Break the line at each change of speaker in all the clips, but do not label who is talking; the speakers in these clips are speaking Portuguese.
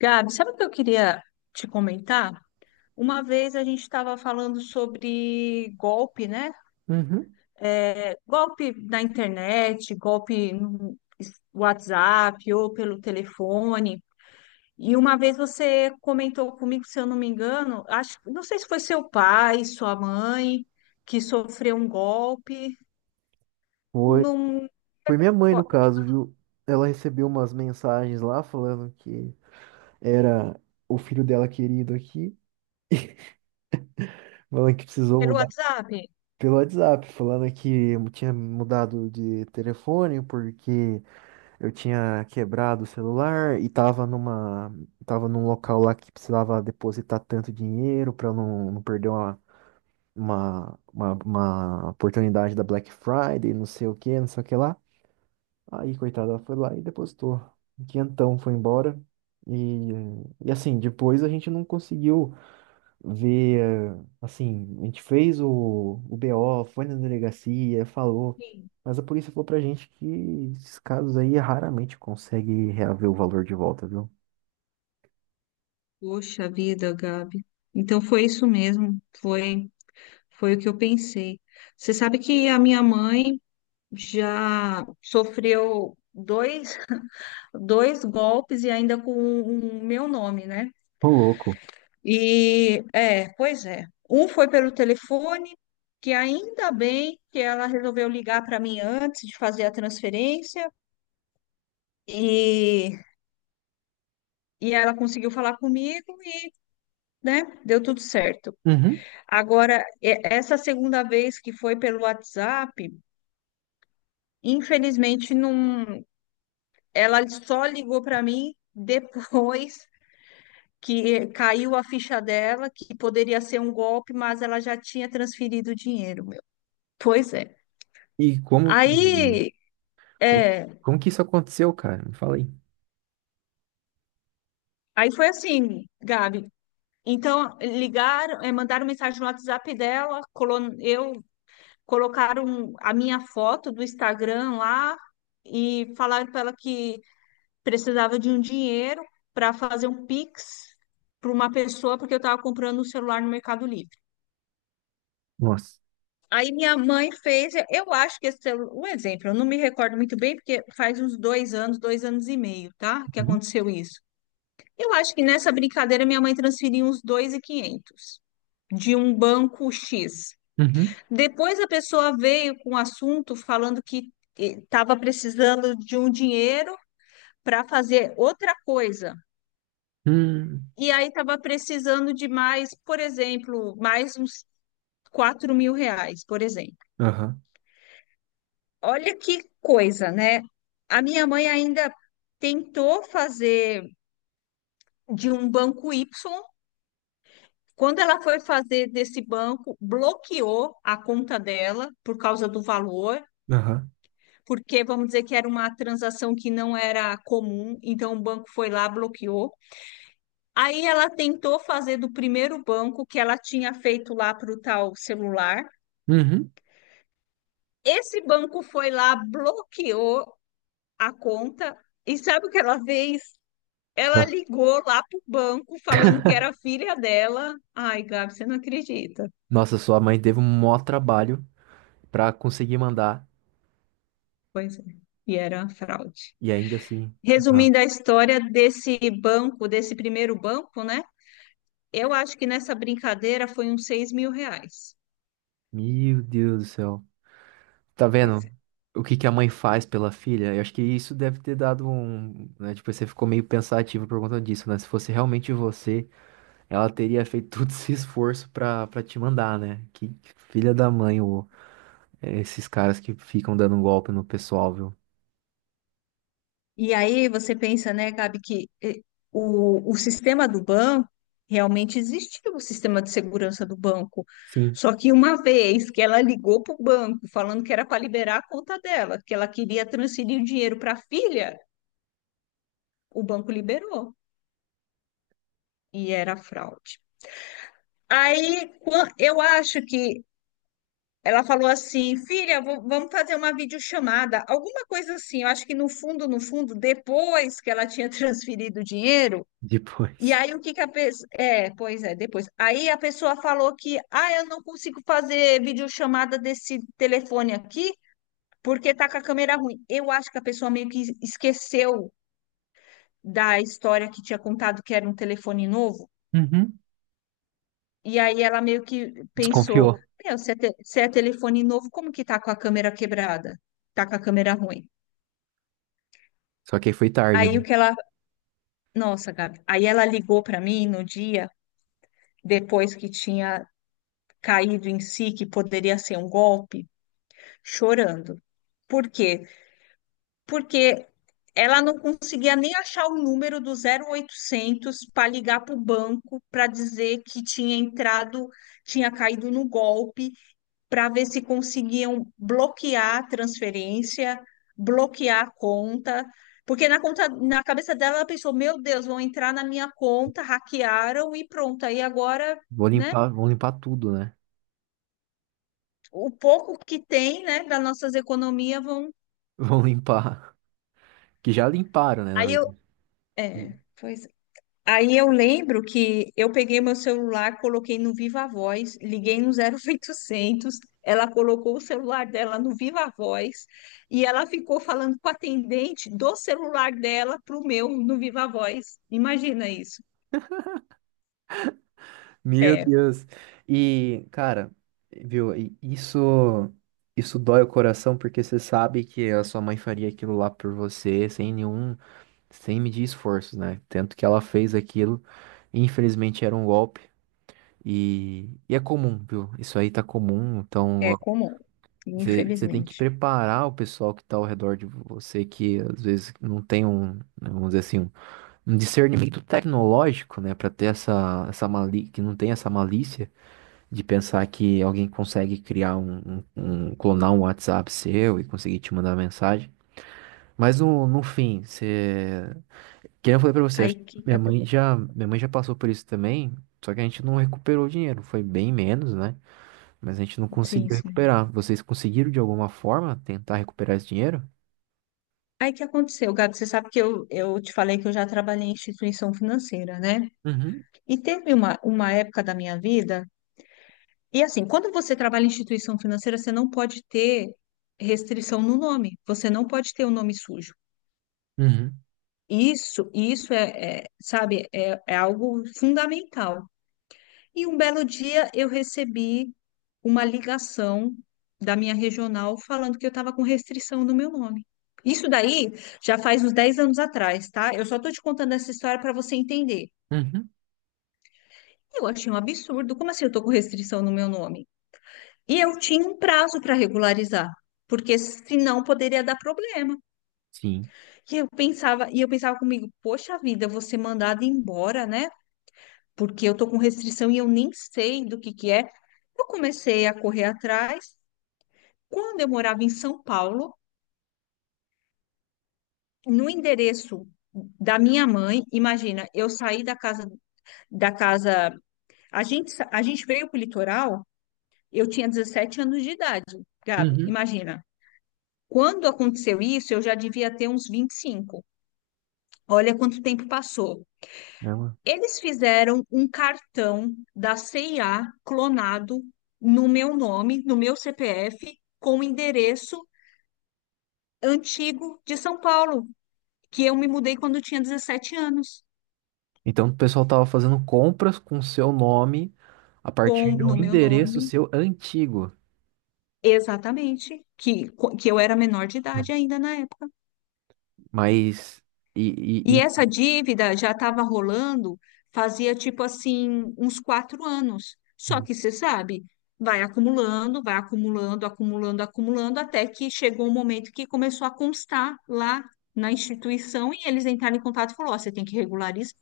Gabi, sabe o que eu queria te comentar? Uma vez a gente estava falando sobre golpe, né?
Uhum.
É, golpe na internet, golpe no WhatsApp ou pelo telefone. E uma vez você comentou comigo, se eu não me engano, acho, não sei se foi seu pai, sua mãe, que sofreu um golpe
Foi.
num,
Foi minha mãe, no
co-
caso, viu? Ela recebeu umas mensagens lá falando que era o filho dela querido aqui, falando que precisou
pelo
mudar
WhatsApp.
pelo WhatsApp, falando que eu tinha mudado de telefone porque eu tinha quebrado o celular e tava num local lá que precisava depositar tanto dinheiro para não perder uma oportunidade da Black Friday, não sei o que, não sei o que lá. Aí, coitada, ela foi lá e depositou. Um Quinhentão foi embora. E, e assim, depois a gente não conseguiu ver. Assim, a gente fez o BO, foi na delegacia, falou.
Sim.
Mas a polícia falou pra gente que esses casos aí raramente consegue reaver o valor de volta, viu?
Poxa vida, Gabi. Então foi isso mesmo, foi. Foi o que eu pensei. Você sabe que a minha mãe já sofreu dois golpes e ainda com o meu nome, né?
Ô, louco.
E é, pois é. Um foi pelo telefone, que ainda bem que ela resolveu ligar para mim antes de fazer a transferência e, e ela conseguiu falar comigo e, né, deu tudo certo.
Uhum.
Agora, essa segunda vez que foi pelo WhatsApp, infelizmente não. Ela só ligou para mim depois que caiu a ficha dela, que poderia ser um golpe, mas ela já tinha transferido o dinheiro, meu. Pois é.
E
Aí,
co-
é,
como que isso aconteceu, cara? Me fala aí.
aí foi assim, Gabi. Então, ligaram, mandaram mensagem no WhatsApp dela, eu colocaram a minha foto do Instagram lá e falaram para ela que precisava de um dinheiro para fazer um Pix para uma pessoa, porque eu estava comprando um celular no Mercado Livre.
Nossa.
Aí minha mãe fez, eu acho que esse um exemplo, eu não me recordo muito bem, porque faz uns 2 anos, 2 anos e meio, tá? Que
Uhum.
aconteceu isso. Eu acho que nessa brincadeira minha mãe transferiu uns 2.500 de um banco X.
Uhum.
Depois a pessoa veio com um assunto falando que estava precisando de um dinheiro para fazer outra coisa.
Hum.
E aí estava precisando de mais, por exemplo, mais uns R$ 4.000, por exemplo.
Aham.
Olha que coisa, né? A minha mãe ainda tentou fazer de um banco Y. Quando ela foi fazer desse banco, bloqueou a conta dela por causa do valor,
Aham.
porque vamos dizer que era uma transação que não era comum, então o banco foi lá, bloqueou. Aí ela tentou fazer do primeiro banco que ela tinha feito lá para o tal celular.
Uhum.
Esse banco foi lá, bloqueou a conta. E sabe o que ela fez? Ela ligou lá pro banco falando que era a filha dela. Ai, Gabi, você não acredita.
Nossa, sua mãe teve um maior trabalho pra conseguir mandar
Pois é. E era uma fraude.
e ainda assim. Aham.
Resumindo a história desse banco, desse primeiro banco, né? Eu acho que nessa brincadeira foi uns R$ 6.000.
Meu Deus do céu. Tá
Pois
vendo
é.
o que que a mãe faz pela filha? Eu acho que isso deve ter dado um, né, tipo, você ficou meio pensativo por conta disso, né? Se fosse realmente você, ela teria feito todo esse esforço pra para te mandar, né? Que filha da mãe, ô, é, esses caras que ficam dando um golpe no pessoal, viu?
E aí você pensa, né, Gabi, que o sistema do banco realmente existia o sistema de segurança do banco.
Sim,
Só que uma vez que ela ligou para o banco falando que era para liberar a conta dela, que ela queria transferir o dinheiro para a filha, o banco liberou e era fraude. Aí eu acho que ela falou assim, filha, vamos fazer uma videochamada, alguma coisa assim. Eu acho que no fundo, no fundo, depois que ela tinha transferido o dinheiro. E
depois.
aí o que que a pessoa. É, pois é, depois. Aí a pessoa falou que, ah, eu não consigo fazer videochamada desse telefone aqui porque tá com a câmera ruim. Eu acho que a pessoa meio que esqueceu da história que tinha contado que era um telefone novo.
Uhum.
E aí ela meio que pensou,
Desconfiou.
meu, se é telefone novo, como que tá com a câmera quebrada? Tá com a câmera ruim.
Só que aí foi tarde,
Aí
né?
o que ela. Nossa, Gabi. Aí ela ligou para mim no dia depois que tinha caído em si, que poderia ser um golpe. Chorando. Por quê? Porque ela não conseguia nem achar o número do 0800 para ligar para o banco para dizer que tinha entrado, tinha caído no golpe, para ver se conseguiam bloquear a transferência, bloquear a conta. Porque na conta, na cabeça dela, ela pensou: meu Deus, vão entrar na minha conta, hackearam e pronto. Aí agora, né?
Vão limpar tudo, né?
O pouco que tem, né, das nossas economias vão.
Vão limpar. Que já limparam, né, na
Aí eu.
verdade.
É, foi Aí eu lembro que eu peguei meu celular, coloquei no Viva Voz, liguei no 0800, ela colocou o celular dela no Viva Voz e ela ficou falando com o atendente do celular dela para o meu no Viva Voz. Imagina isso.
Meu
É,
Deus. E, cara, viu, e isso dói o coração porque você sabe que a sua mãe faria aquilo lá por você sem nenhum, sem medir esforços, né? Tanto que ela fez aquilo, infelizmente era um golpe e é comum, viu? Isso aí tá comum, então
é
ó,
comum,
você tem que
infelizmente.
preparar o pessoal que tá ao redor de você que às vezes não tem um, né, vamos dizer assim, um discernimento tecnológico, né, para ter essa, essa mali que não tem essa malícia de pensar que alguém consegue criar clonar um WhatsApp seu e conseguir te mandar mensagem. Mas no fim, você, que nem eu falei para você,
Aí
acho que minha mãe já passou por isso também, só que a gente não recuperou o dinheiro, foi bem menos, né? Mas a gente não
sim,
conseguiu
sim.
recuperar. Vocês conseguiram de alguma forma tentar recuperar esse dinheiro?
Aí que aconteceu, Gabi, você sabe que eu te falei que eu já trabalhei em instituição financeira, né?
Uhum,
E teve uma época da minha vida. E assim, quando você trabalha em instituição financeira, você não pode ter restrição no nome, você não pode ter o nome sujo.
uhum,
Isso é, sabe, é algo fundamental. E um belo dia eu recebi uma ligação da minha regional falando que eu estava com restrição no meu nome. Isso daí já faz uns 10 anos atrás, tá? Eu só estou te contando essa história para você entender.
uhum,
Eu achei um absurdo. Como assim eu estou com restrição no meu nome? E eu tinha um prazo para regularizar, porque senão poderia dar problema.
sim.
E eu pensava comigo, poxa vida, eu vou ser mandada embora, né? Porque eu tô com restrição e eu nem sei do que é. Eu comecei a correr atrás. Quando eu morava em São Paulo, no endereço da minha mãe, imagina, eu saí da casa da casa, a gente veio para o litoral, eu tinha 17 anos de idade, Gabi,
Uhum.
imagina. Quando aconteceu isso, eu já devia ter uns 25. Olha quanto tempo passou.
É mano?
Eles fizeram um cartão da CIA clonado no meu nome, no meu CPF, com o endereço antigo de São Paulo, que eu me mudei quando eu tinha 17 anos,
Então, o pessoal tava fazendo compras com seu nome a
com
partir de um
no meu
endereço
nome,
seu antigo.
exatamente, que eu era menor de idade
Hum.
ainda na época.
Mas.
E
E...
essa dívida já estava rolando fazia tipo assim uns 4 anos. Só
Uhum.
que você sabe, vai acumulando, acumulando, acumulando, até que chegou um momento que começou a constar lá na instituição e eles entraram em contato e falou, ó, você tem que regularizar.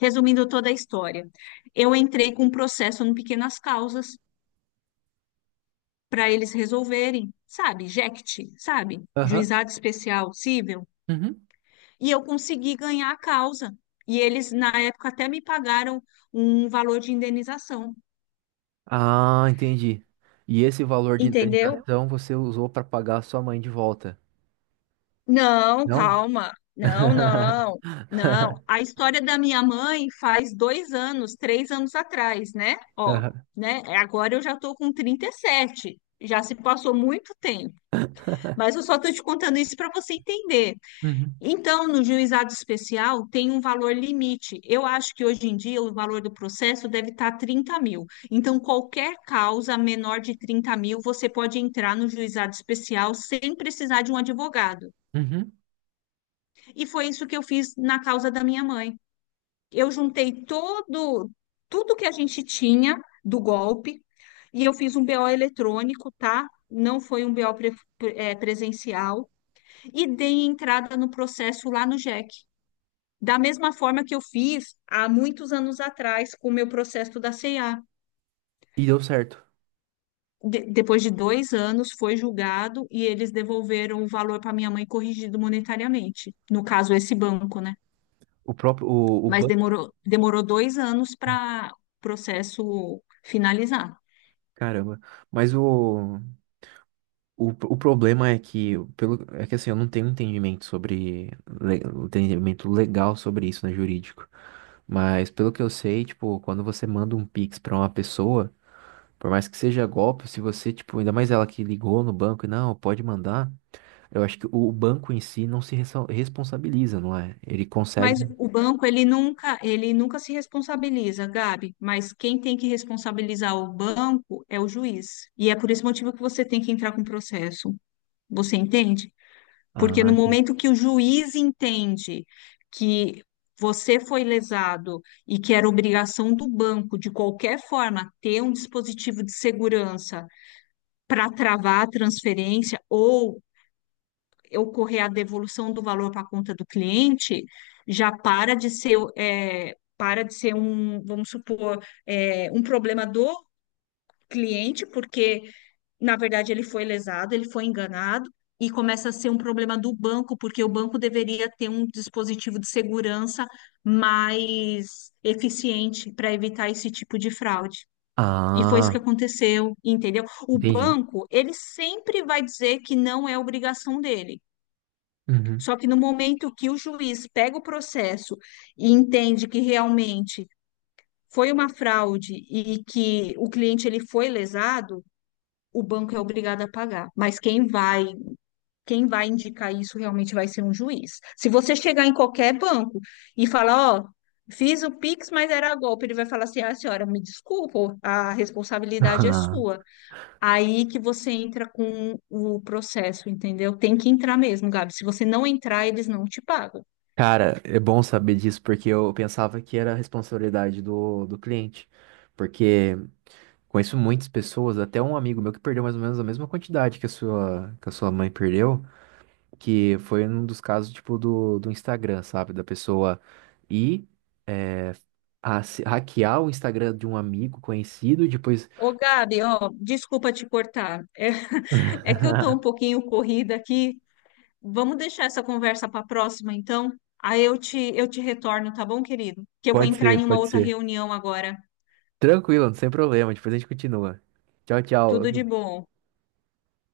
Resumindo toda a história, eu entrei com um processo no Pequenas Causas para eles resolverem, sabe, JECT, sabe,
Aham.
Juizado Especial Cível.
Uhum.
E eu consegui ganhar a causa. E eles, na época, até me pagaram um valor de indenização.
Ah, entendi. E esse valor de
Entendeu?
indenização você usou para pagar a sua mãe de volta?
Não,
Não?
calma. Não, não, não. A história da minha mãe faz 2 anos, 3 anos atrás, né? Ó,
Aham.
né? Agora eu já tô com 37. Já se passou muito tempo. Mas eu só tô te contando isso para você entender.
Uhum.
Então, no juizado especial, tem um valor limite. Eu acho que hoje em dia o valor do processo deve estar 30.000. Então, qualquer causa menor de 30.000, você pode entrar no juizado especial sem precisar de um advogado.
Uhum.
E foi isso que eu fiz na causa da minha mãe. Eu juntei todo, tudo que a gente tinha do golpe e eu fiz um BO eletrônico, tá? Não foi um BO presencial. E dei entrada no processo lá no JEC. Da mesma forma que eu fiz há muitos anos atrás com o meu processo da CEA.
E deu certo.
Depois de 2 anos, foi julgado e eles devolveram o valor para minha mãe corrigido monetariamente. No caso, esse banco, né?
O próprio. O
Mas
banco.
demorou, demorou 2 anos para o processo finalizar.
Caramba. Mas o. O problema é que, pelo, é que assim, eu não tenho entendimento sobre, um entendimento legal sobre isso, né, jurídico. Mas pelo que eu sei, tipo, quando você manda um Pix pra uma pessoa, por mais que seja golpe, se você, tipo, ainda mais ela que ligou no banco e não, pode mandar, eu acho que o banco em si não se ressa- responsabiliza, não é? Ele consegue.
Mas o banco, ele nunca se responsabiliza, Gabi. Mas quem tem que responsabilizar o banco é o juiz. E é por esse motivo que você tem que entrar com o processo. Você entende? Porque
Ah,
no
entendi.
momento que o juiz entende que você foi lesado e que era obrigação do banco, de qualquer forma, ter um dispositivo de segurança para travar a transferência ou ocorrer a devolução do valor para a conta do cliente, já para de ser, para de ser um, vamos supor, um problema do cliente, porque na verdade, ele foi lesado, ele foi enganado, e começa a ser um problema do banco, porque o banco deveria ter um dispositivo de segurança mais eficiente para evitar esse tipo de fraude. E foi isso que
Ah,
aconteceu, entendeu? O
entendi.
banco, ele sempre vai dizer que não é obrigação dele.
Uhum.
Só que no momento que o juiz pega o processo e entende que realmente foi uma fraude e que o cliente ele foi lesado, o banco é obrigado a pagar. Mas quem vai indicar isso realmente vai ser um juiz. Se você chegar em qualquer banco e falar, ó, fiz o Pix, mas era golpe, ele vai falar assim, ah, senhora, me desculpa, a responsabilidade é sua. Aí que você entra com o processo, entendeu? Tem que entrar mesmo, Gabi. Se você não entrar, eles não te pagam.
Cara, é bom saber disso, porque eu pensava que era a responsabilidade do cliente. Porque conheço muitas pessoas, até um amigo meu que perdeu mais ou menos a mesma quantidade que a sua mãe perdeu, que foi um dos casos, tipo, do Instagram, sabe? Da pessoa ir, é, hackear o Instagram de um amigo conhecido e depois.
Ô, Gabi, ó, desculpa te cortar. É, é que eu tô um pouquinho corrida aqui. Vamos deixar essa conversa para a próxima, então? Aí eu te retorno, tá bom, querido? Que eu vou entrar em uma
Pode
outra
ser.
reunião agora.
Tranquilo, sem problema, depois a gente continua. Tchau,
Tudo
tchau.
de bom.